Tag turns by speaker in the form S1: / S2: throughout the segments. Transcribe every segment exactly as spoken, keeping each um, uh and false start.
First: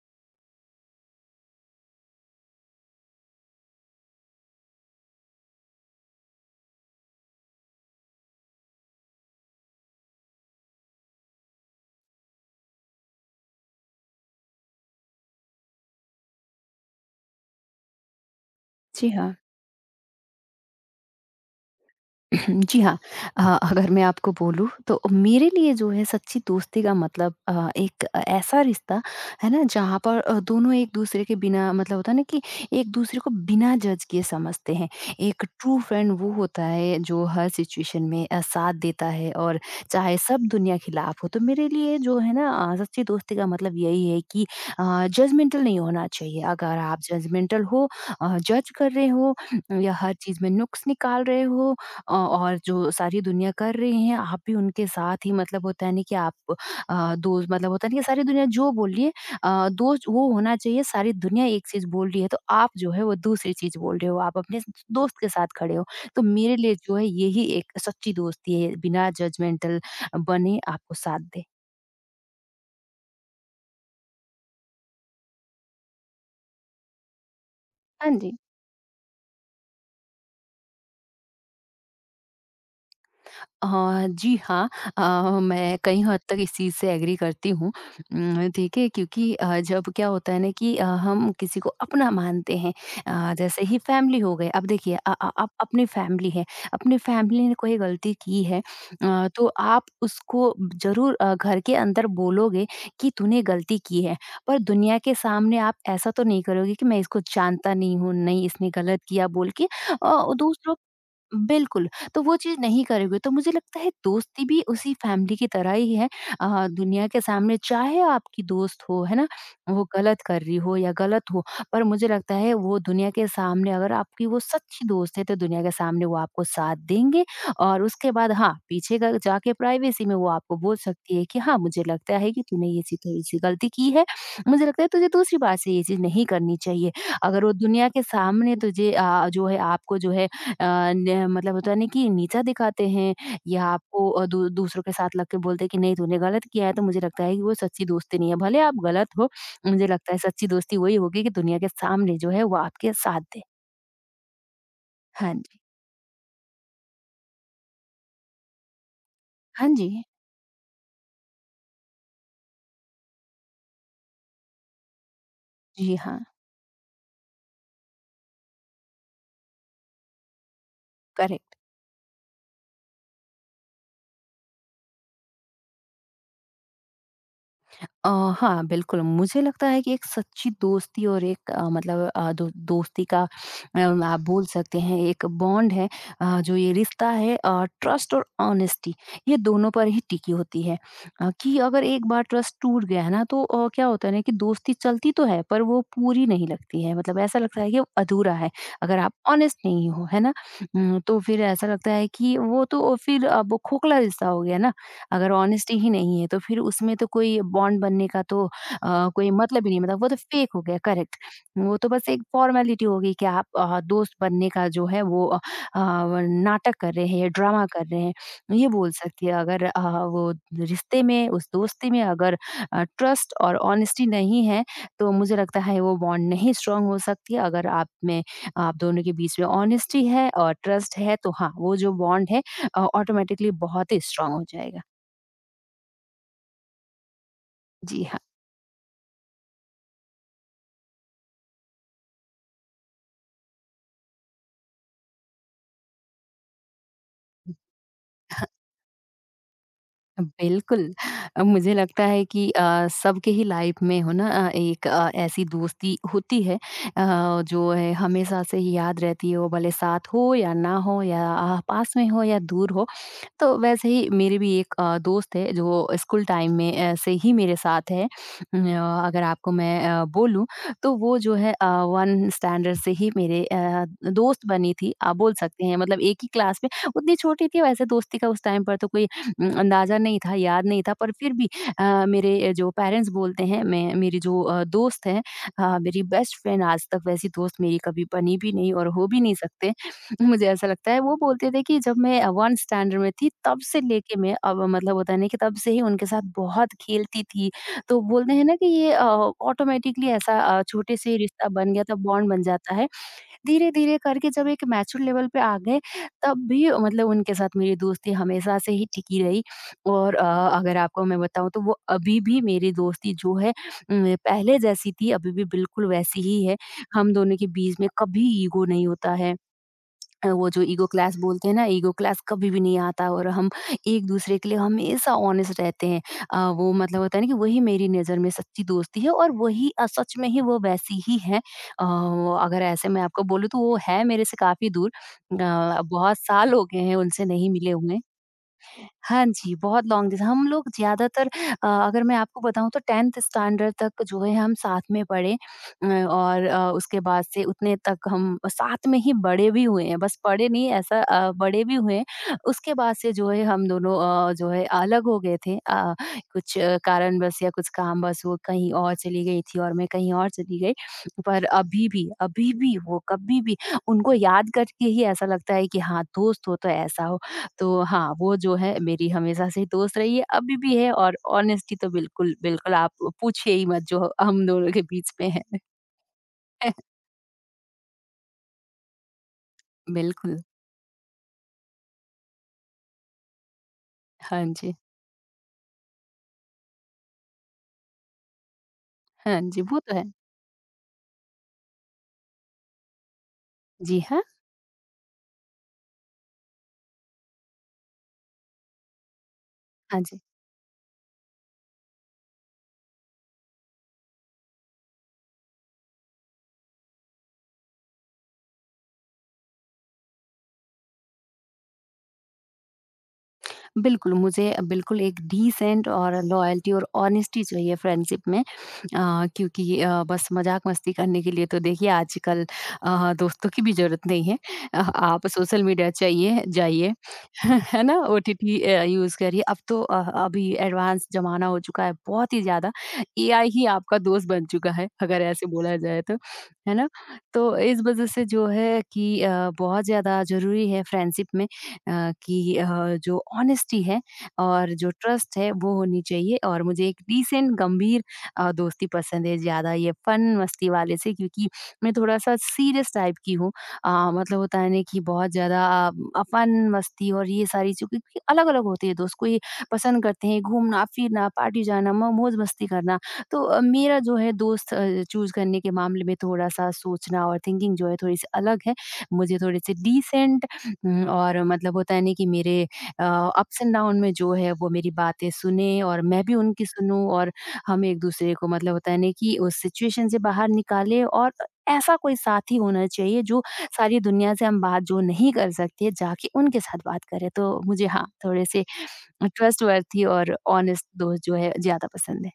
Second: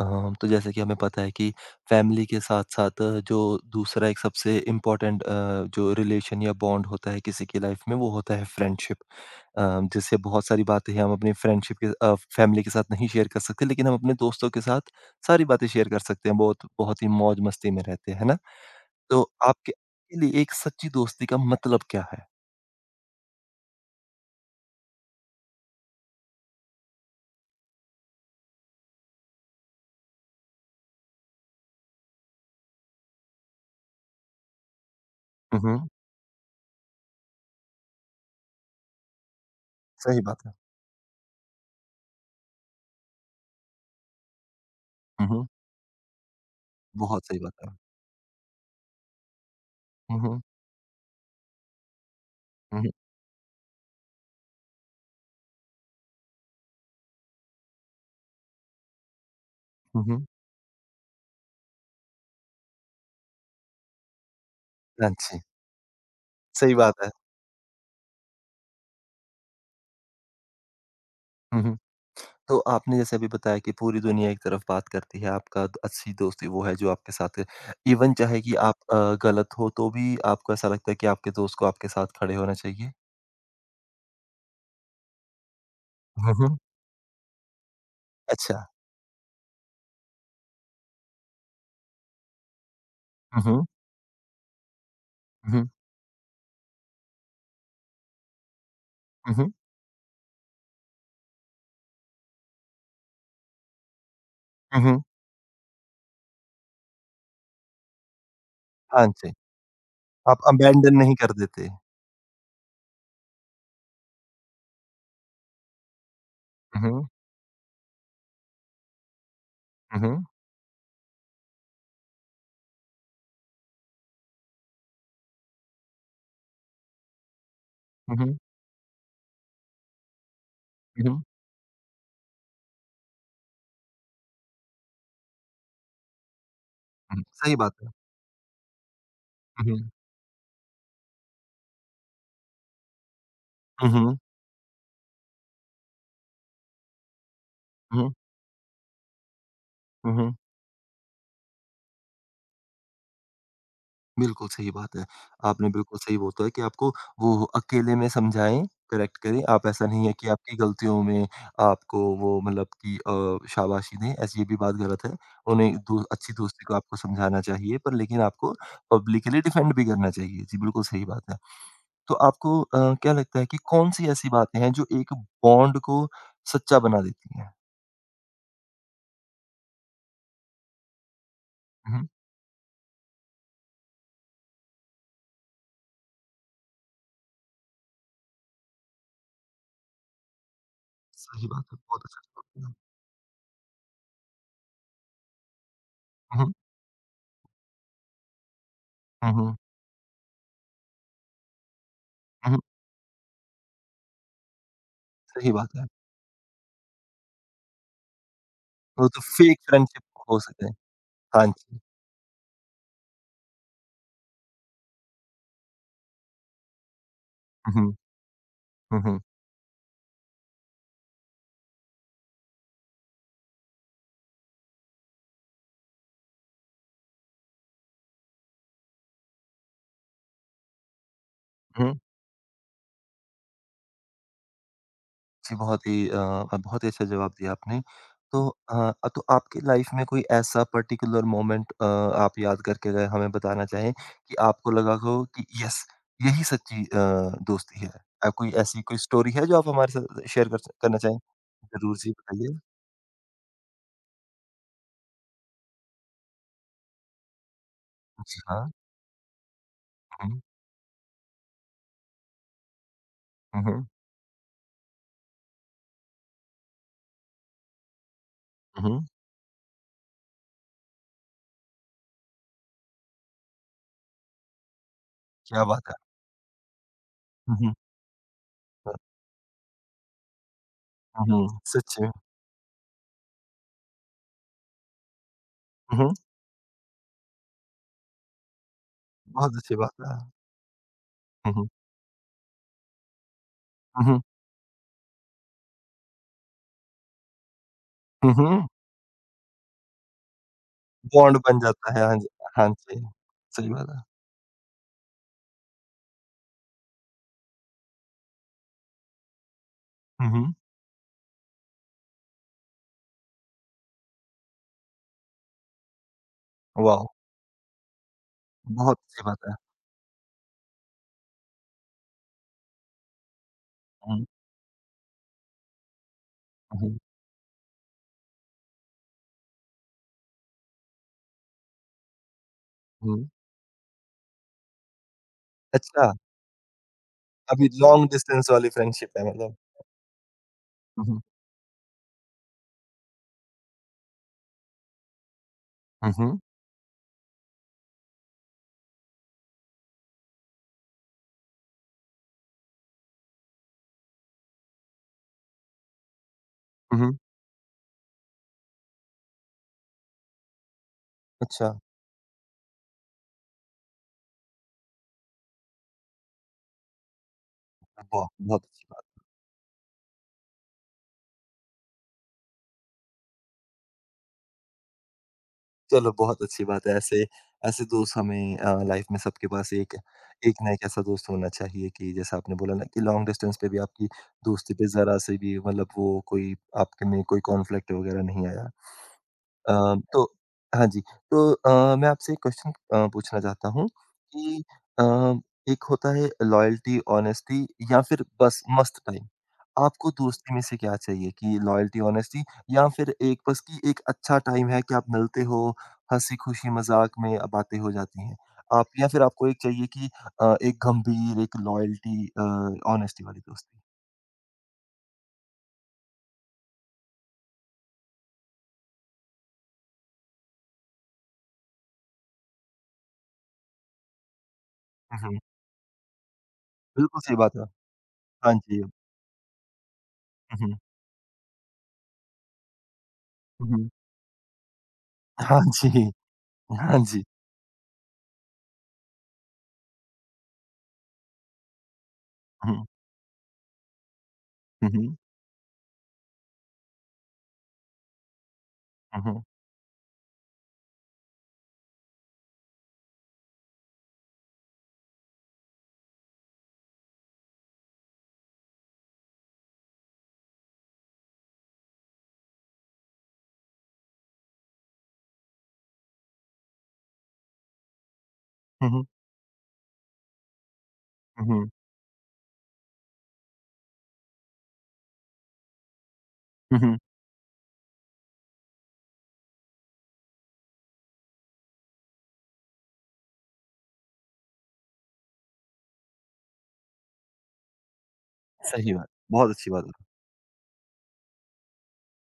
S1: अ, तो जैसे कि हमें पता है कि फैमिली के साथ-साथ जो दूसरा एक सबसे इम्पोर्टेंट अ, जो रिलेशन या बॉन्ड होता है किसी की लाइफ में वो होता है फ्रेंडशिप। अ, जिससे बहुत सारी बातें हैं हम अपनी फ्रेंडशिप के अ, फैमिली के साथ नहीं शेयर कर सकते लेकिन हम अपने दोस्तों के साथ सारी बातें शेयर कर सकते हैं। बहुत बहुत ही मौज-मस्ती में रहते हैं, है ना? तो
S2: Yeah.
S1: आपके आपके लिए एक सच्ची दोस्ती का मतलब क्या है?
S2: जी हाँ। अ, अगर मैं आपको बोलूँ तो मेरे लिए जो है सच्ची दोस्ती का मतलब अ, एक ऐसा रिश्ता है ना जहाँ पर अ, दोनों एक-दूसरे के बिना मतलब होता है ना कि एक-दूसरे को बिना जज किए समझते हैं। एक
S1: हुँ,
S2: ट्रू
S1: हुँ,
S2: फ्रेंड वो होता है जो हर सिचुएशन में अ, साथ देता है और चाहे
S1: सही बात
S2: सब
S1: है।
S2: दुनिया खिलाफ हो। तो मेरे लिए जो है ना अ, सच्ची दोस्ती का मतलब यही है कि अ,
S1: हुँ, हुँ,
S2: जजमेंटल नहीं होना चाहिए। अगर आप
S1: बहुत सही बात
S2: जजमेंटल
S1: है।
S2: हो, अ, जज कर रहे हो या हर
S1: हुँ,
S2: चीज़
S1: हुँ,
S2: में नुक्स निकाल रहे हो, अ, और
S1: हुँ, हुँ,
S2: जो सारी दुनिया कर रही है, आप भी उनके साथ ही मतलब होता है ना कि आप, अ, दोस्त मतलब होता है ना कि सारी दुनिया जो बोल रही है, अ,
S1: हुँ,
S2: दोस्त
S1: हुँ।
S2: वो होना चाहिए, सारी दुनिया एक चीज़ बोल रही है, तो आप जो है वो दूसरी चीज़ बोल रहे हो, आप अपने
S1: हाँ
S2: दोस्त के
S1: जी,
S2: साथ खड़े हो। तो मेरे
S1: सही
S2: लिए
S1: बात
S2: जो है
S1: है।
S2: यही एक सच्ची दोस्ती है, बिना जजमेंटल बने आपको साथ दे।
S1: हुँ, हुँ। तो आपने जैसे अभी बताया कि पूरी दुनिया एक तरफ बात करती है, आपका द अच्छी दोस्ती वो है जो आपके साथ है।
S2: हाँ
S1: इवन
S2: जी।
S1: चाहे कि आप अ, गलत हो तो भी आपको ऐसा लगता है कि आपके दोस्त को आपके साथ खड़े होना चाहिए?
S2: हाँ, जी हाँ। अ, मैं कई हद
S1: हुँ,
S2: तक इस
S1: हुँ।
S2: चीज़ से एग्री करती हूँ। उम,
S1: अच्छा।
S2: ठीक है, क्योंकि अ, जब क्या होता है ना कि अ, हम किसी को अपना मानते हैं, अ,
S1: हुँ,
S2: जैसे
S1: हुँ,
S2: ही फैमिली हो गए, अब देखिए अ अ, आप
S1: हुँ,
S2: अपनी फैमिली है, अपनी फैमिली ने कोई गलती की है, अ,
S1: हुँ,
S2: तो
S1: हुँ,
S2: आप उसको ज़रूर अ, घर के अंदर बोलोगे कि तूने गलती की है, पर
S1: हुँ,
S2: दुनिया
S1: हुँ।
S2: के सामने आप ऐसा तो नहीं करोगे कि मैं इसको जानता नहीं हूँ, नहीं इसने गलत
S1: हाँ
S2: किया
S1: जी,
S2: बोल के। अ,
S1: आप
S2: दूसरों
S1: अबैंडन नहीं कर देते।
S2: बिल्कुल, तो वो चीज़ नहीं करोगे तो मुझे लगता है दोस्ती भी उसी फैमिली की तरह ही है। अ,
S1: हुँ, हुँ,
S2: दुनिया के सामने चाहे आपकी दोस्त हो, है ना? वो
S1: हुँ,
S2: गलत
S1: हुँ,
S2: कर रही हो या गलत हो, पर मुझे लगता है वो दुनिया के सामने अगर आपकी वो सच्ची दोस्त है तो दुनिया के सामने वो आपको साथ देंगे और उसके
S1: हुँ,
S2: बाद
S1: हुँ,
S2: हाँ, पीछे ग जाके प्राइवेसी में वो आपको बोल
S1: हुँ,
S2: सकती है कि हाँ, मुझे लगता है कि तूने ये चीज़ थोड़ी-सी गलती की है। मुझे लगता है तुझे दूसरी बार से ये चीज़ नहीं करनी चाहिए।
S1: हुँ,
S2: अगर वो
S1: सही बात
S2: दुनिया
S1: है।
S2: के सामने तुझे, अ, जो है
S1: हुँ,
S2: आपको जो है, अ, न मतलब होता है ना कि नीचा दिखाते हैं या
S1: हुँ, हुँ,
S2: आपको,
S1: हुँ,
S2: अ, दू दूसरों के साथ लग के बोलते हैं कि नहीं तूने गलत किया है तो मुझे लगता है कि वो सच्ची
S1: हुँ,
S2: दोस्ती नहीं है। भले आप गलत हो, मुझे लगता है
S1: हुँ।
S2: सच्ची दोस्ती वही होगी कि दुनिया के सामने जो है वो आपके साथ दे।
S1: बिल्कुल सही बात है।
S2: हाँ जी।
S1: आपने बिल्कुल सही बोलता है कि आपको वो अकेले में समझाएँ, करेक्ट करें। आप
S2: हाँ
S1: ऐसा
S2: जी।
S1: नहीं है कि आपकी गलतियों में आपको वो मतलब कि अ, शाबाशी दें, ऐसी ये भी बात गलत है। उन्हें
S2: जी
S1: दो
S2: हाँ।
S1: अच्छी दोस्ती को आपको समझाना चाहिए पर लेकिन आपको पब्लिकली डिफेंड भी करना चाहिए। जी, बिल्कुल सही बात है।
S2: करेक्ट।
S1: तो आपको अ, क्या लगता है कि कौन-सी ऐसी बातें हैं जो एक बॉन्ड को सच्चा बना देती हैं?
S2: अ, हाँ, बिल्कुल, मुझे लगता है कि एक सच्ची दोस्ती और एक, अ,
S1: हुँ, हुँ।
S2: मतलब अ, दो दोस्ती का, अ, आप बोल सकते हैं एक बॉन्ड है। अ, जो ये रिश्ता है, अ, ट्रस्ट और ऑनेस्टी ये दोनों पर ही टिकी होती है, अ,
S1: सही
S2: कि
S1: बात है,
S2: अगर
S1: बहुत
S2: एक बार
S1: अच्छा
S2: ट्रस्ट
S1: हुँ,
S2: टूट गया है ना तो, अ, क्या होता है ना कि दोस्ती चलती तो है पर वो पूरी नहीं
S1: हुँ।
S2: लगती है मतलब ऐसा लगता है कि वो अधूरा है अगर आप
S1: हुँ, हुँ।
S2: ऑनेस्ट नहीं हो, है ना? उम, तो फिर ऐसा लगता है कि
S1: हुँ, हुँ।
S2: वो तो फिर अब वो खोखला रिश्ता हो गया ना। अगर
S1: सही बात
S2: ऑनेस्टी
S1: है।
S2: ही नहीं है तो फिर उसमें तो कोई बॉन्ड बनने का तो, अ,
S1: वो तो
S2: कोई
S1: फेक
S2: मतलब ही नहीं,
S1: फ्रेंडशिप
S2: मतलब वो तो
S1: हो
S2: फेक हो
S1: सके।
S2: गया। करेक्ट।
S1: हाँ
S2: वो
S1: जी।
S2: तो बस एक फॉर्मेलिटी हो गई कि आप, अ, दोस्त बनने का जो है वो, अ, वो नाटक कर रहे हैं या ड्रामा
S1: हुँ, हुँ,
S2: कर रहे हैं, ये बोल
S1: हुँ, हुँ,
S2: सकती है। अगर, अ, वो रिश्ते में, उस दोस्ती में अगर ट्रस्ट और ऑनेस्टी नहीं है तो मुझे लगता है वो बॉन्ड नहीं स्ट्रांग हो सकती है। अगर आप में, आप दोनों के बीच में ऑनेस्टी है और ट्रस्ट है तो हाँ, वो जो
S1: हुँ।
S2: बॉन्ड है ऑटोमेटिकली बहुत ही स्ट्रांग हो जाएगा।
S1: जी, बहुत ही अ, बहुत ही अच्छा जवाब दिया आपने।
S2: जी हाँ,
S1: तो अ, तो आपकी लाइफ़ में कोई ऐसा पर्टिकुलर मोमेंट अ, आप याद करके गए हमें बताना चाहें कि आपको लगा हो कि यस, यही सच्ची अ, दोस्ती है। अ, कोई ऐसी कोई स्टोरी है जो आप हमारे साथ शेयर कर स
S2: बिल्कुल।
S1: करना चाहें?
S2: अ, मुझे
S1: ज़रूर
S2: लगता
S1: जी,
S2: है कि
S1: बताइए।
S2: अ, सबके ही लाइफ में हो ना, अ, एक, अ, ऐसी दोस्ती होती है, अ, जो है
S1: जी
S2: हमेशा से
S1: हाँ।
S2: ही याद रहती है, वो भले साथ हो
S1: हुँ,
S2: या ना हो या, अ, पास में हो या दूर हो। तो
S1: हुँ, हुँ,
S2: वैसे ही मेरे भी एक, अ, दोस्त है जो स्कूल टाइम में, अ, से ही मेरे साथ है। उम,
S1: हुँ,
S2: अ, अगर आपको मैं, अ, बोलूँ तो वो जो है, अ, एक स्टैंडर्ड से ही मेरे, अ, दोस्त बनी थी। आप बोल
S1: क्या
S2: सकते हैं
S1: बात है।
S2: मतलब एक ही क्लास में उतनी छोटी
S1: हुँ,
S2: थी
S1: हुँ,
S2: वैसे दोस्ती का उस टाइम पर तो कोई, उम, अंदाज़ा नहीं था, याद नहीं था पर
S1: हुँ,
S2: फिर
S1: हुँ,
S2: भी,
S1: सच
S2: अ,
S1: में।
S2: मेरे जो पेरेंट्स बोलते हैं मैं मेरी जो, अ, दोस्त है, अ,
S1: हुँ,
S2: मेरी
S1: हुँ,
S2: बेस्ट फ्रेंड आज तक वैसी दोस्त मेरी कभी बनी भी नहीं और हो भी नहीं
S1: बहुत
S2: सकते।
S1: अच्छी बात है।
S2: मुझे ऐसा लगता है, वो बोलते
S1: हुँ,
S2: थे
S1: हुँ,
S2: कि जब मैं, अ, एक स्टैंडर्ड में थी तब से
S1: हुँ,
S2: लेके
S1: हुँ,
S2: मैं अब मतलब होता है ना कि तब से ही उनके साथ बहुत खेलती थी। तो
S1: हुँ,
S2: बोलते हैं ना
S1: हुँ।
S2: कि ये, अ, ऑटोमैटिकली ऐसा, अ, छोटे से ही
S1: बॉन्ड
S2: रिश्ता
S1: बन
S2: बन गया था,
S1: जाता है, हाँ जी।
S2: बॉन्ड बन
S1: हाँ
S2: जाता है।
S1: जी, सही बात
S2: धीरे-धीरे
S1: है।
S2: करके जब एक मैच्योर लेवल पे आ गए तब भी, अ, मतलब उनके साथ मेरी दोस्ती हमेशा से ही टिकी रही और, अ,
S1: हुँ, हुँ।
S2: अगर आपको मैं बताऊँ तो वो अभी भी मेरी दोस्ती जो है, उम, पहले जैसी थी अभी भी बिल्कुल वैसी ही है।
S1: वाओ!
S2: हम दोनों के बीच में कभी ईगो नहीं
S1: बहुत
S2: होता
S1: अच्छी
S2: है।
S1: बात है।
S2: अ, वो जो ईगो क्लास बोलते हैं ना, ईगो क्लास कभी भी नहीं आता और हम
S1: हुँ,
S2: एक-दूसरे के लिए हमेशा ऑनेस्ट रहते हैं। अ, वो
S1: हुँ,
S2: मतलब होता है ना कि वही मेरी नज़र में सच्ची दोस्ती है और वही, अ, सच में ही वो वैसी ही है। अ, वो अगर ऐसे मैं आपको
S1: हुँ।
S2: बोलूँ तो वो है मेरे से काफ़ी दूर। अ,
S1: अच्छा,
S2: बहुत साल हो गए हैं उनसे नहीं
S1: अभी
S2: मिले हुए।
S1: लॉन्ग डिस्टेंस वाली फ्रेंडशिप
S2: हाँ
S1: है
S2: जी,
S1: मतलब?
S2: बहुत लॉन्ग डिस हम लोग
S1: हुँ, हुँ।
S2: ज़्यादातर, अ, अगर मैं आपको बताऊँ तो टेंथ स्टैंडर्ड तक जो है हम साथ में पढ़े, अ,
S1: हुँ, हुँ।
S2: और अ, उसके बाद से उतने तक हम साथ में ही बड़े भी हुए हैं, बस पढ़े नहीं, ऐसा, अ, बड़े भी हुए हैं। उसके बाद से जो है हम दोनों, अ, जो है अलग हो गए थे, अ, कुछ
S1: हुँ, हुँ।
S2: कारणवश या कुछ कामवश वो कहीं और चली गई थी और मैं कहीं और चली गई। पर
S1: अच्छा,
S2: अभी भी, अभी भी वो कभी भी उनको याद करके ही ऐसा लगता है कि हाँ, दोस्त हो तो ऐसा हो। तो हाँ,
S1: वाह!
S2: वो जो
S1: बहुत
S2: है
S1: अच्छी बात
S2: मेरी हमेशा से दोस्त रही है, अभी भी है और ऑनेस्टी तो बिल्कुल, बिल्कुल आप पूछिए ही मत जो हम दोनों के बीच में है।
S1: चलो बहुत अच्छी बात है, ऐसे ऐसे दोस्त हमें अ, लाइफ में सबके पास एक
S2: बिल्कुल,
S1: एक ना एक ऐसा दोस्त होना चाहिए कि जैसा आपने बोला ना कि लॉन्ग डिस्टेंस पे भी आपकी
S2: हाँ
S1: दोस्ती
S2: जी,
S1: पे ज़रा-सी भी मतलब वो कोई आपके में कोई कॉन्फ्लिक्ट वगैरह नहीं आया।
S2: हाँ जी,
S1: अ,
S2: वो तो है।
S1: तो हाँ जी, तो अ, मैं आपसे एक क्वेश्चन अ, पूछना चाहता हूँ
S2: जी हाँ,
S1: कि अ, एक होता है लॉयल्टी, ऑनेस्टी या फिर बस मस्त टाइम।
S2: हाँ
S1: आपको
S2: जी।
S1: दोस्ती में से क्या चाहिए कि लॉयल्टी, ऑनेस्टी या फिर एक बस कि एक अच्छा टाइम है कि आप मिलते हो, हँसी-खुशी, मज़ाक में अ, बातें हो जाती हैं। आप या फिर आपको एक चाहिए कि अ, एक गंभीर, एक लॉयल्टी अ, ऑनेस्टी वाली दोस्ती?
S2: बिल्कुल, मुझे बिल्कुल एक डिसेंट और लॉयल्टी और ऑनेस्टी चाहिए फ्रेंडशिप में, अ, क्योंकि अ, बस मज़ाक-मस्ती करने के लिए तो देखिए आजकल, अ, दोस्तों की भी ज़रूरत नहीं है। अ,
S1: हुँ,
S2: आप
S1: हुँ।
S2: सोशल मीडिया चाहिए जाइए।
S1: बिल्कुल सही बात है।
S2: है ना?
S1: हाँ
S2: ओटीटी अ,
S1: जी।
S2: यूज़ करिए। अब तो, अ, अभी
S1: हुँ, हुँ।
S2: एडवांस ज़माना हो चुका है बहुत ही ज़्यादा। एआई ही
S1: हुँ, हुँ।
S2: आपका दोस्त बन चुका है अगर ऐसे
S1: हाँ
S2: बोला जाए
S1: जी।
S2: तो, है ना?
S1: हाँ जी।
S2: तो इस वज़ह से जो है कि, अ, बहुत ज़्यादा ज़रूरी है फ्रेंडशिप में, अ, कि, अ,
S1: हुँ।
S2: जो ऑनेस्टी है और
S1: हुँ,
S2: जो
S1: हुँ।
S2: ट्रस्ट है वो होनी चाहिए और मुझे एक डिसेंट गंभीर, अ, दोस्ती
S1: हुँ,
S2: पसंद है
S1: हुँ।
S2: ज़्यादा ये फन मस्ती वाले से। क्योंकि मैं थोड़ा-सा सीरियस टाइप की हूँ, अ, मतलब होता है ना कि बहुत ज़्यादा, अ, अपन मस्ती और ये सारी चीज़ें क्योंकि अलग-अलग होती है दोस्त। कोई पसंद करते हैं घूमना-फिरना, पार्टी जाना, म मौज मस्ती करना। तो, अ, मेरा जो है दोस्त, अ, चूज़ करने के मामले में थोड़ा-सा सोचना और थिंकिंग जो है थोड़ी-सी अलग है।
S1: हुँ, हुँ।
S2: मुझे थोड़े-से डिसेंट, उम, और
S1: हुँ, हुँ।
S2: मतलब होता है ना कि मेरे, अ, अप्स एंड डाउन में जो है वो मेरी बातें सुने और मैं भी उनकी
S1: हुँ, हुँ।
S2: सुनूँ और हम एक-दूसरे को मतलब होता है ना कि उस सिचुएशन से बाहर निकालें और ऐसा कोई साथी होना चाहिए जो सारी दुनिया से हम बात जो नहीं कर सकते जाके उनके साथ बात करें। तो मुझे हाँ, थोड़े से
S1: सही बात। बहुत अच्छी बात है।
S2: ट्रस्टवर्थी और ऑनेस्ट दोस्त जो है ज़्यादा पसंद है।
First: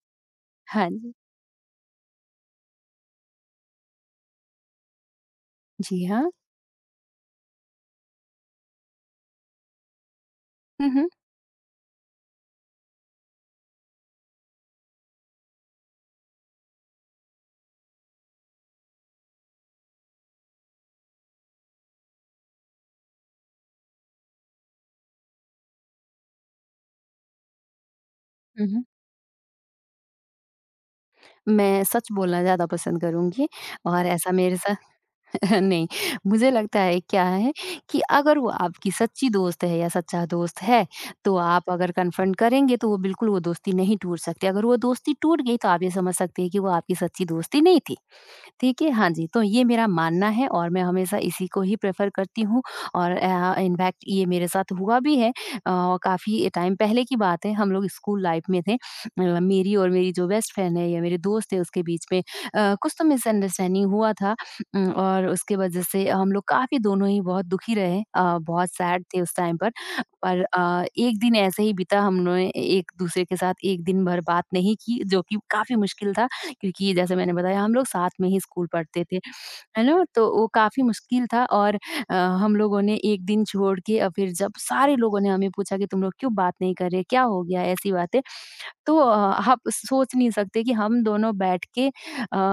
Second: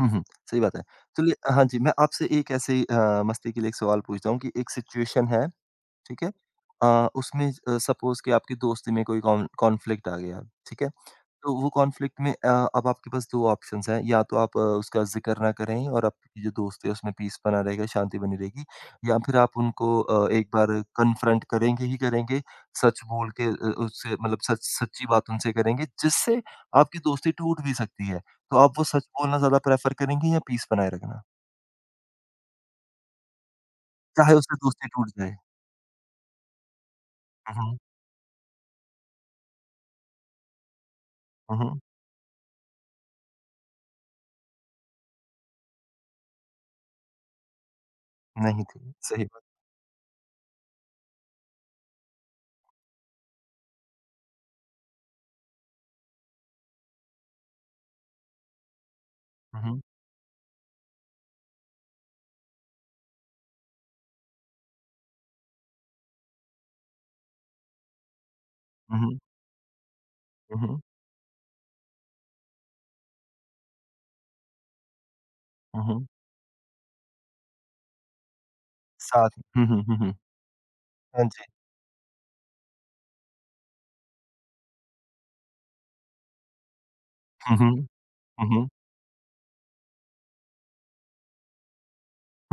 S1: हुँ, हुँ। सही बात है।
S2: हाँ जी।
S1: चलिए अ, हाँ जी, मैं आपसे एक ऐसे ही अ, मस्ती के लिए एक सवाल पूछता हूँ कि एक सिचुएशन है,
S2: जी
S1: ठीक है?
S2: हाँ।
S1: अ, उसमें अ, सपोज़ कि आपकी दोस्ती में कोई कॉन कॉन्फ्लिक्ट आ गया, ठीक है?
S2: हुँ, हुँ।
S1: तो वो कॉन्फ्लिक्ट में अ, अब आपके पास दो ऑप्शंस हैं, या तो आप अ, उसका ज़िक्र ना करें और आपकी जो दोस्ती है उसमें पीस बना रहेगा, शांति बनी रहेगी या फिर आप उनको अ, एक बार कन्फ्रंट करेंगे ही करेंगे, सच बोल के अ, उससे मतलब सच सच्ची बात उनसे करेंगे, जिससे आपकी दोस्ती टूट भी सकती है। तो
S2: हुँ,
S1: आप वो
S2: हुँ।
S1: सच बोलना ज़्यादा प्रेफ़र करेंगे या पीस बनाए रखना?
S2: मैं सच बोलना ज़्यादा पसंद करूँगी और ऐसा
S1: चाहे उससे
S2: मेरे साथ
S1: दोस्ती टूट जाए?
S2: नहीं, मुझे लगता है क्या है
S1: हुँ, हुँ।
S2: कि अगर वो आपकी सच्ची दोस्त है या सच्चा दोस्त है, तो
S1: हुँ,
S2: आप
S1: हुँ।
S2: अगर कन्फ्रंट करेंगे तो वो बिल्कुल वो दोस्ती नहीं टूट सकती। अगर वो दोस्ती टूट गई तो आप ये समझ सकते हैं कि वो आपकी सच्ची दोस्ती नहीं थी।
S1: नहीं
S2: ठीक है?
S1: थी,
S2: हाँ
S1: सही
S2: जी,
S1: बात।
S2: तो ये मेरा मानना है और मैं हमेशा इसी को ही प्रेफ़र करती हूँ और अ, इनफैक्ट ये मेरे साथ हुआ भी है। अ, काफ़ी टाइम पहले की बात है, हम लोग स्कूल लाइफ़ में थे। अ,
S1: हुँ,
S2: मेरी
S1: हुँ।
S2: और मेरी जो बेस्ट फ्रेंड है या मेरे दोस्त है उसके बीच में अ, कुछ तो मिसअंडरस्टैंडिंग हुआ था, उम, और उसके वजह से हम लोग काफ़ी दोनों ही बहुत दुखी रहे। अ, बहुत
S1: हुँ,
S2: सैड
S1: हुँ।
S2: थे उस टाइम पर, पर
S1: हुँ, हुँ।
S2: अ, एक दिन ऐसे ही बीता, हमने एक दूसरे के साथ एक दिन भर बात नहीं की जो कि काफ़ी
S1: हुँ, हुँ।
S2: मुश्किल था। क्योंकि जैसे मैंने बताया, हम लोग साथ में ही स्कूल पढ़ते थे,
S1: साथ हुँ, हुँ,
S2: है
S1: हुँ,
S2: ना?
S1: हुँ।
S2: तो वो काफ़ी
S1: हाँ
S2: मुश्किल
S1: जी।
S2: था और अ, हम लोगों ने एक दिन छोड़ के और फिर जब सारे लोगों ने हमें पूछा कि तुम लोग क्यों बात नहीं कर रहे? क्या हो
S1: हुँ,
S2: गया?
S1: हुँ।
S2: ऐसी बातें।
S1: हुँ, हुँ।
S2: तो अ, आप सोच नहीं सकते कि हम दोनों बैठ के अ,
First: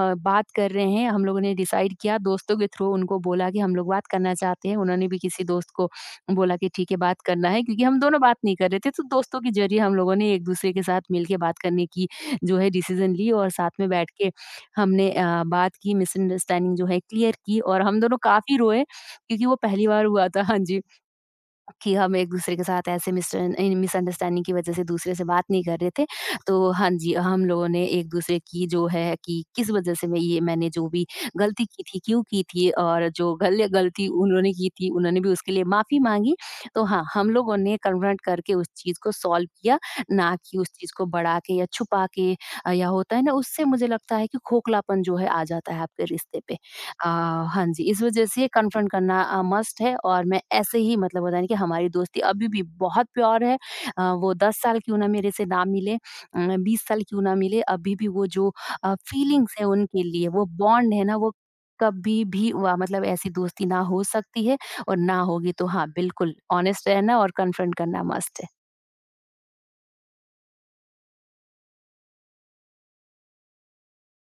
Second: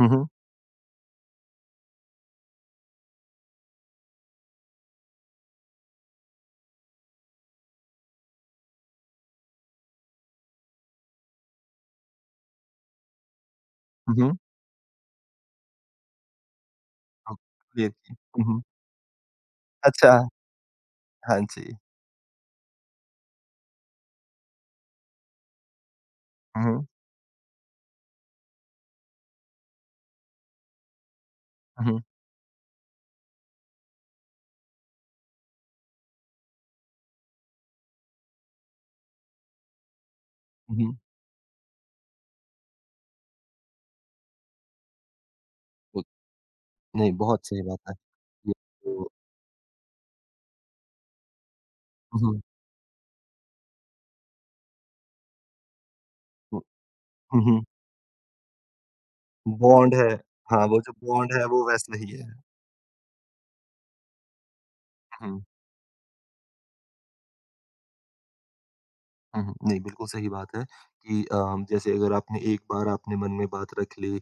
S1: हुँ, हुँ।
S2: कर रहे हैं। हम लोगों ने डिसाइड किया, दोस्तों के थ्रू उनको बोला कि हम लोग बात करना चाहते हैं। उन्होंने भी किसी दोस्त को बोला कि ठीक है बात करना है क्योंकि हम दोनों बात नहीं कर रहे थे। तो दोस्तों के ज़रिए हम लोगों ने एक दूसरे के साथ मिल के बात करने की जो है डिसीज़न ली और साथ में बैठ
S1: हुँ,
S2: के
S1: हुँ।
S2: हमने अ, बात की, मिसअंडरस्टैंडिंग जो है
S1: ओह!
S2: क्लियर की और हम
S1: लेती
S2: दोनों
S1: हुँ,
S2: काफ़ी
S1: हुँ।
S2: रोए क्योंकि वो पहली बार
S1: अच्छा,
S2: हुआ था। हाँ जी।
S1: हाँ जी।
S2: कि हम एक-दूसरे के साथ ऐसे मिस इन मिसअंडरस्टैंडिंग की वज़ह से दूसरे से बात नहीं कर रहे थे।
S1: हुँ,
S2: तो
S1: हुँ।
S2: हाँ जी, हम लोगों ने एक-दूसरे की जो है कि किस वज़ह से मैं ये मैंने जो भी गलती की
S1: हुँ,
S2: थी,
S1: हुँ।
S2: क्यों की थी और जो गल गलती उन्होंने की थी, उन्होंने भी उसके लिए माफ़ी माँगी। तो हाँ, हम लोगों ने कन्फ्रंट करके उस चीज़ को सॉल्व किया, ना कि उस
S1: हुँ,
S2: चीज़
S1: हुँ।
S2: को बढ़ा के या छुपा के। अ, या होता है ना, उससे मुझे लगता है कि खोखलापन जो है आ जाता है आपके रिश्ते पे। अ,
S1: नहीं, बहुत सही
S2: हाँ
S1: बात
S2: जी,
S1: है।
S2: इस वजह से
S1: ये
S2: कन्फ्रंट
S1: तो
S2: करना अ, मस्ट है और मैं ऐसे ही मतलब होता है ना कि हमारी
S1: हुँ,
S2: दोस्ती
S1: हुँ।
S2: अभी भी बहुत प्योर है। अ, वो दस साल क्यों ना मेरे से ना मिले, अ, बीस साल क्यों ना
S1: हुँ,
S2: मिले,
S1: हुँ।
S2: अभी भी वो जो अ, फीलिंग्स है
S1: बॉन्ड
S2: उनके
S1: है।
S2: लिए, वो
S1: हाँ, वो जो
S2: बॉन्ड है ना,
S1: बॉन्ड
S2: वो
S1: है वो वैसा ही
S2: कभी
S1: है।
S2: भी वा मतलब, ऐसी दोस्ती ना हो सकती है और ना
S1: हुँ,
S2: होगी। तो हाँ, बिल्कुल ऑनेस्ट रहना और कन्फ्रंट करना मस्ट है।
S1: हुँ, हुँ। नहीं, बिल्कुल सही बात है कि अ, जैसे अगर आपने एक बार आपने मन में बात रख ली अ,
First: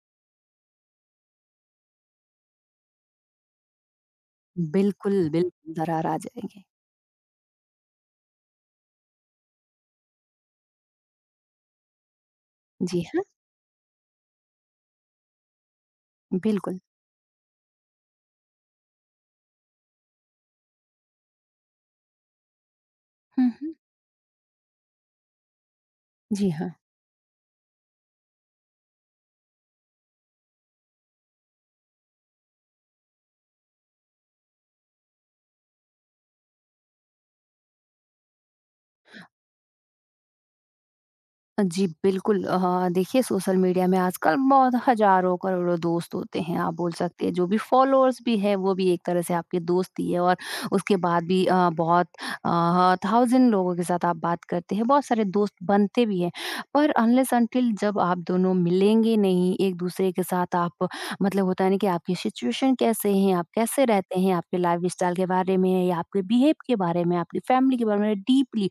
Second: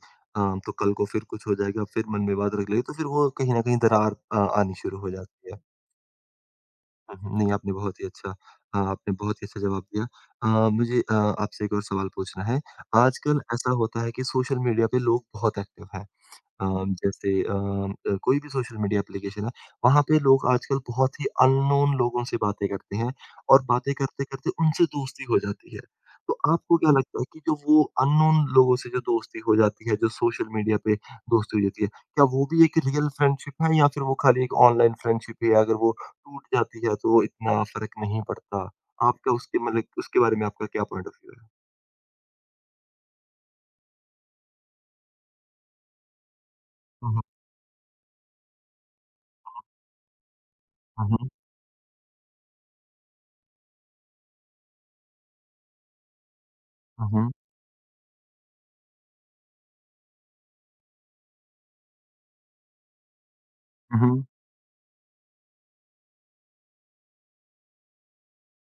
S1: तो कल को फिर कुछ हो जाएगा, फिर मन में बात रख ली, तो फिर वो कहीं न कहीं दरार अ, आनी शुरू हो
S2: बिल्कुल,
S1: जाती है।
S2: बिल्कुल, दरार आ जाएँगे।
S1: हुँ, हुँ। नहीं, आपने बहुत ही अच्छा अ, आपने बहुत ही अच्छा जवाब दिया। अ, मुझे अ, आपसे एक और सवाल पूछना है।
S2: जी हाँ,
S1: आजकल ऐसा होता है कि सोशल मीडिया पे लोग बहुत एक्टिव हैं।
S2: बिल्कुल।
S1: अम, जैसे अम, अ, कोई भी सोशल मीडिया एप्लीकेशन है, वहाँ पे लोग आजकल बहुत ही अननोन लोगों से बातें करते हैं
S2: हुँ,
S1: और
S2: हुँ।
S1: बातें करते-करते उनसे दोस्ती हो जाती है। तो
S2: जी हाँ।
S1: आपको क्या लगता है कि जो वो अननोन लोगों से जो दोस्ती हो जाती है, जो सोशल मीडिया पे दोस्ती हो जाती है, क्या वो भी एक रियल फ्रेंडशिप है या फिर वो खाली एक ऑनलाइन फ्रेंडशिप है? अगर वो टूट जाती है तो इतना फ़र्क नहीं पड़ता। आपका उसके मतलब उसके बारे में आपका क्या पॉइंट ऑफ व्यू है?
S2: जी, बिल्कुल, अ, देखिए, सोशल मीडिया में आजकल बहुत हज़ारों करोड़ों दोस्त होते हैं। आप बोल
S1: हुँ, हुँ।
S2: सकते हैं जो भी फ़ॉलोअर्स भी है वो भी एक तरह से आपके दोस्त ही है और उसके
S1: हुँ,
S2: बाद
S1: हुँ।
S2: भी अ, बहुत अ, थाउज़ेंड लोगों के साथ आप बात करते हैं, बहुत सारे दोस्त बनते भी हैं। पर अनलेस अंटिल जब आप दोनों मिलेंगे नहीं एक-दूसरे के साथ, आप मतलब होता है ना कि आपकी सिचुएशन कैसे है, आप कैसे
S1: हुँ,
S2: रहते
S1: हुँ।
S2: हैं, आपके लाइफ़स्टाइल के बारे में या आपके बिहेव के बारे में, आपकी फैमिली के बारे में डीपली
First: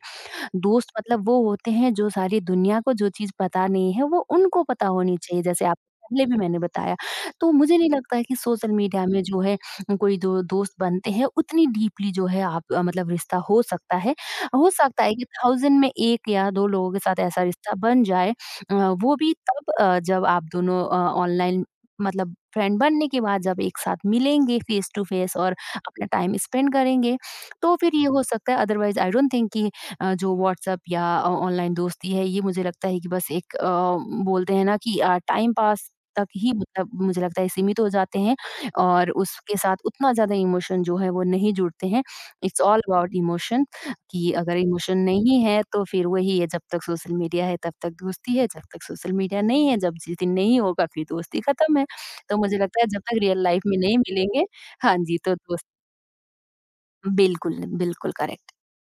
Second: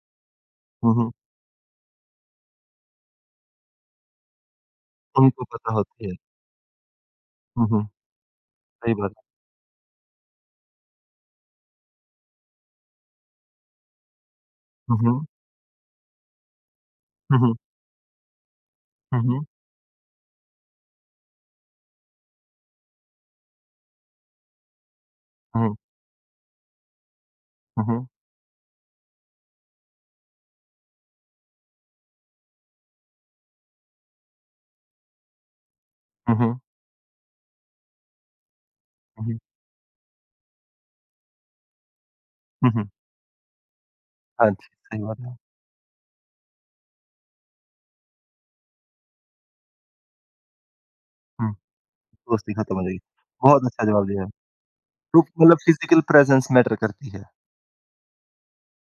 S2: दोस्त
S1: हुँ, हुँ।
S2: मतलब वो होते हैं जो सारी दुनिया को जो चीज़ पता नहीं है वो उनको पता होनी चाहिए,
S1: उनको
S2: जैसे
S1: पता
S2: आप
S1: होती है।
S2: पहले भी मैंने बताया। तो
S1: हुँ,
S2: मुझे
S1: हुँ।
S2: नहीं लगता है कि सोशल
S1: सही
S2: मीडिया
S1: बात है।
S2: में जो है कोई दो दोस्त बनते हैं उतनी डीपली जो है आप अ, मतलब रिश्ता हो सकता है। हो
S1: हुँ,
S2: सकता है कि
S1: हुँ।
S2: थाउज़ेंड में एक या दो लोगों के साथ
S1: हुँ,
S2: ऐसा
S1: हुँ।
S2: रिश्ता बन जाए, अ, वो
S1: हुँ,
S2: भी
S1: हुँ।
S2: तब अ, जब आप दोनों अ, ऑनलाइन मतलब फ्रेंड बनने के बाद जब एक साथ मिलेंगे फेस टू फेस और
S1: हुँ,
S2: अपना टाइम स्पेंड करेंगे, तो
S1: हुँ,
S2: फिर
S1: हुँ।
S2: ये हो सकता है। अदरवाइज़ आई डोंट थिंक कि अ, जो व्हाट्सएप या अ, ऑनलाइन दोस्ती है, ये मुझे लगता है कि बस एक अ, बोलते हैं ना कि अ, टाइम पास तक
S1: हुँ,
S2: ही
S1: हुँ।
S2: मतलब मुझे लगता है सीमित हो जाते हैं और
S1: हुँ, हुँ।
S2: उसके साथ उतना ज़्यादा इमोशन जो है वो नहीं जुड़ते हैं। It's
S1: hmm,
S2: all
S1: hmm.
S2: About emotion कि
S1: हाँ
S2: अगर
S1: जी,
S2: इमोशन
S1: सही बात है।
S2: नहीं है तो फिर वही है, जब तक सोशल मीडिया है तब तक दोस्ती है, जब तक सोशल मीडिया नहीं है, जब जिस दिन नहीं होगा फिर दोस्ती
S1: हुँ,
S2: खत्म है। तो
S1: दोस्ती
S2: मुझे
S1: खत्म
S2: लगता
S1: हो
S2: है
S1: जाएगी।
S2: जब तक रियल लाइफ
S1: बहुत
S2: में
S1: अच्छा
S2: नहीं
S1: जवाब दिया है।
S2: मिलेंगे, हाँ जी,
S1: तो
S2: तो
S1: मतलब
S2: दोस्त
S1: फ़िज़िकल प्रेज़ेंस मैटर करती है।
S2: बिल्कुल, बिल्कुल करेक्ट।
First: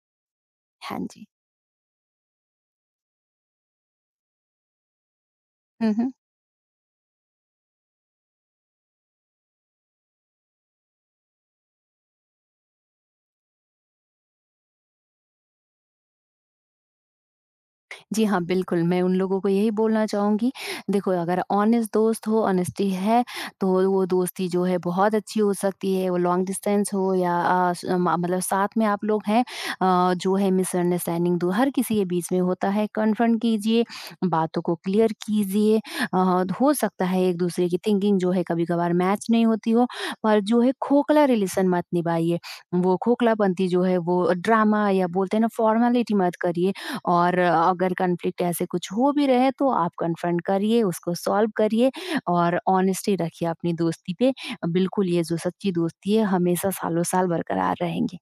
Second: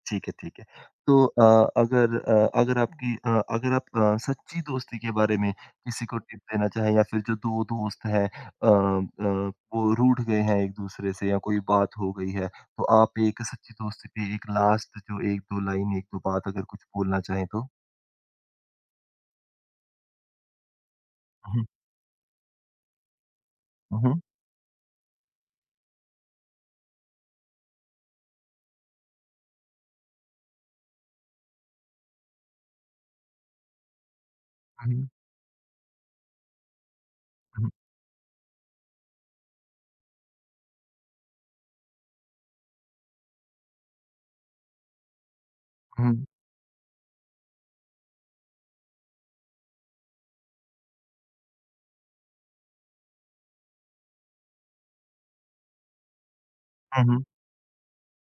S1: ठीक है, ठीक है।
S2: हाँ
S1: तो
S2: जी।
S1: अ, अगर अ, अगर आपकी अ, अगर आप अ, सच्ची दोस्ती के बारे में
S2: हुँ,
S1: किसी
S2: हुँ।
S1: को टिप देना चाहें या फिर जो दो दोस्त हैं अ अ, वो रूठ गए हैं एक-दूसरे से या कोई बात हो गई है, तो आप एक सच्ची दोस्ती पे एक लास्ट जो एक दो लाइन, एक दो बात अगर कुछ बोलना चाहें तो?
S2: जी हाँ, बिल्कुल, मैं उन लोगों को यही बोलना चाहूँगी, देखो अगर
S1: हुँ,
S2: ऑनेस्ट दोस्त हो, ऑनेस्टी है, तो वो
S1: हुँ।
S2: दोस्ती जो है बहुत अच्छी हो सकती है, वो लॉन्ग डिस्टेंस हो या अ, स म मतलब साथ में आप लोग हैं। अ, जो है मिसअंडरस्टैंडिंग दो हर किसी के बीच में होता है, कन्फ्रंट कीजिए, बातों को
S1: हुँ,
S2: क्लियर कीजिए। अ, हो सकता है एक-दूसरे
S1: हुँ,
S2: की थिंकिंग जो है कभी-कभार मैच नहीं होती हो, पर जो है खोखला रिलेशन मत निभाइए, वो खोखलापंती जो है वो ड्रामा या बोलते हैं ना
S1: हुँ,
S2: फॉर्मेलिटी मत करिए, और अगर कॉन्फ्लिक्ट ऐसे कुछ हो भी रहे तो आप कन्फ्रंट करिए, उसको सॉल्व करिए और ऑनेस्टी रखिए अपनी दोस्ती पे। बिल्कुल ये जो सच्ची दोस्ती है हमेशा
S1: हुँ, हुँ।
S2: सालों-साल बरकरार रहेंगी।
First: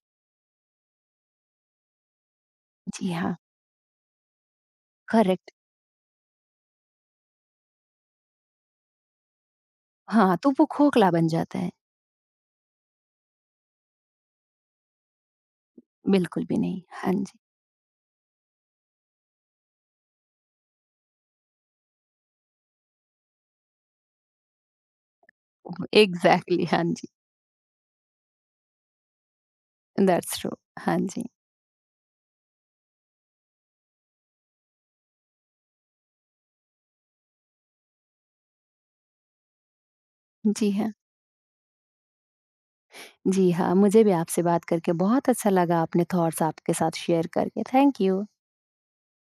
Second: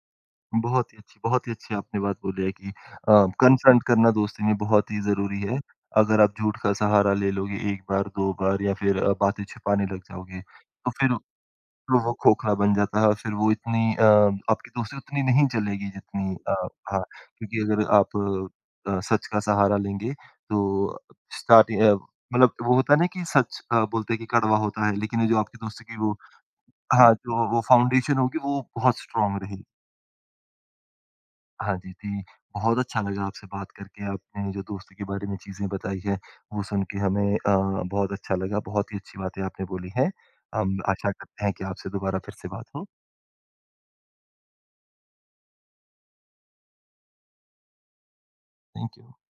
S1: बहुत ही अच्छी बहुत ही अच्छी आपने बात बोली है कि अ,
S2: जी हाँ,
S1: कन्फ्रंट करना दोस्ती में बहुत ही ज़रूरी
S2: करेक्ट।
S1: है। अगर आप झूठ का सहारा ले लोगे एक बार, दो बार या फिर अ, बातें छुपाने लग
S2: हाँ,
S1: जाओगे,
S2: तो वो
S1: तो फिर
S2: खोखला बन जाता है।
S1: तो वो खोखला बन जाता है और फिर वो इतनी अ, आपकी दोस्ती उतनी नहीं चलेगी जितनी
S2: बिल्कुल
S1: अ,
S2: भी नहीं।
S1: हाँ,
S2: हाँ जी।
S1: क्योंकि अगर आप अ, सच का सहारा लेंगे तो स्टार्टिंग अ, मतलब वो होता है ना कि सच अ, बोलते हैं कि कड़वा होता है, लेकिन ये जो आपकी दोस्ती की वो
S2: एग्ज़ैक्टली हाँ जी।
S1: हाँ, जो वो फाउंडेशन होगी वो बहुत स्ट्रॉन्ग रहेगी।
S2: That's true. हाँ जी।
S1: हाँ जी, जी, बहुत अच्छा लगा आपसे बात करके, आपने जो दोस्ती के बारे में चीज़ें बताई हैं, वो सुन के हमें अ, बहुत अच्छा लगा, बहुत ही अच्छी बातें आपने बोली हैं।
S2: जी
S1: हम
S2: हाँ।
S1: आशा करते हैं कि आपसे दोबारा फिर से बात हो।
S2: जी हाँ, मुझे भी आपसे बात करके बहुत अच्छा लगा अपने थॉट्स आपके साथ शेयर करके। Thank you.
S1: Thank you.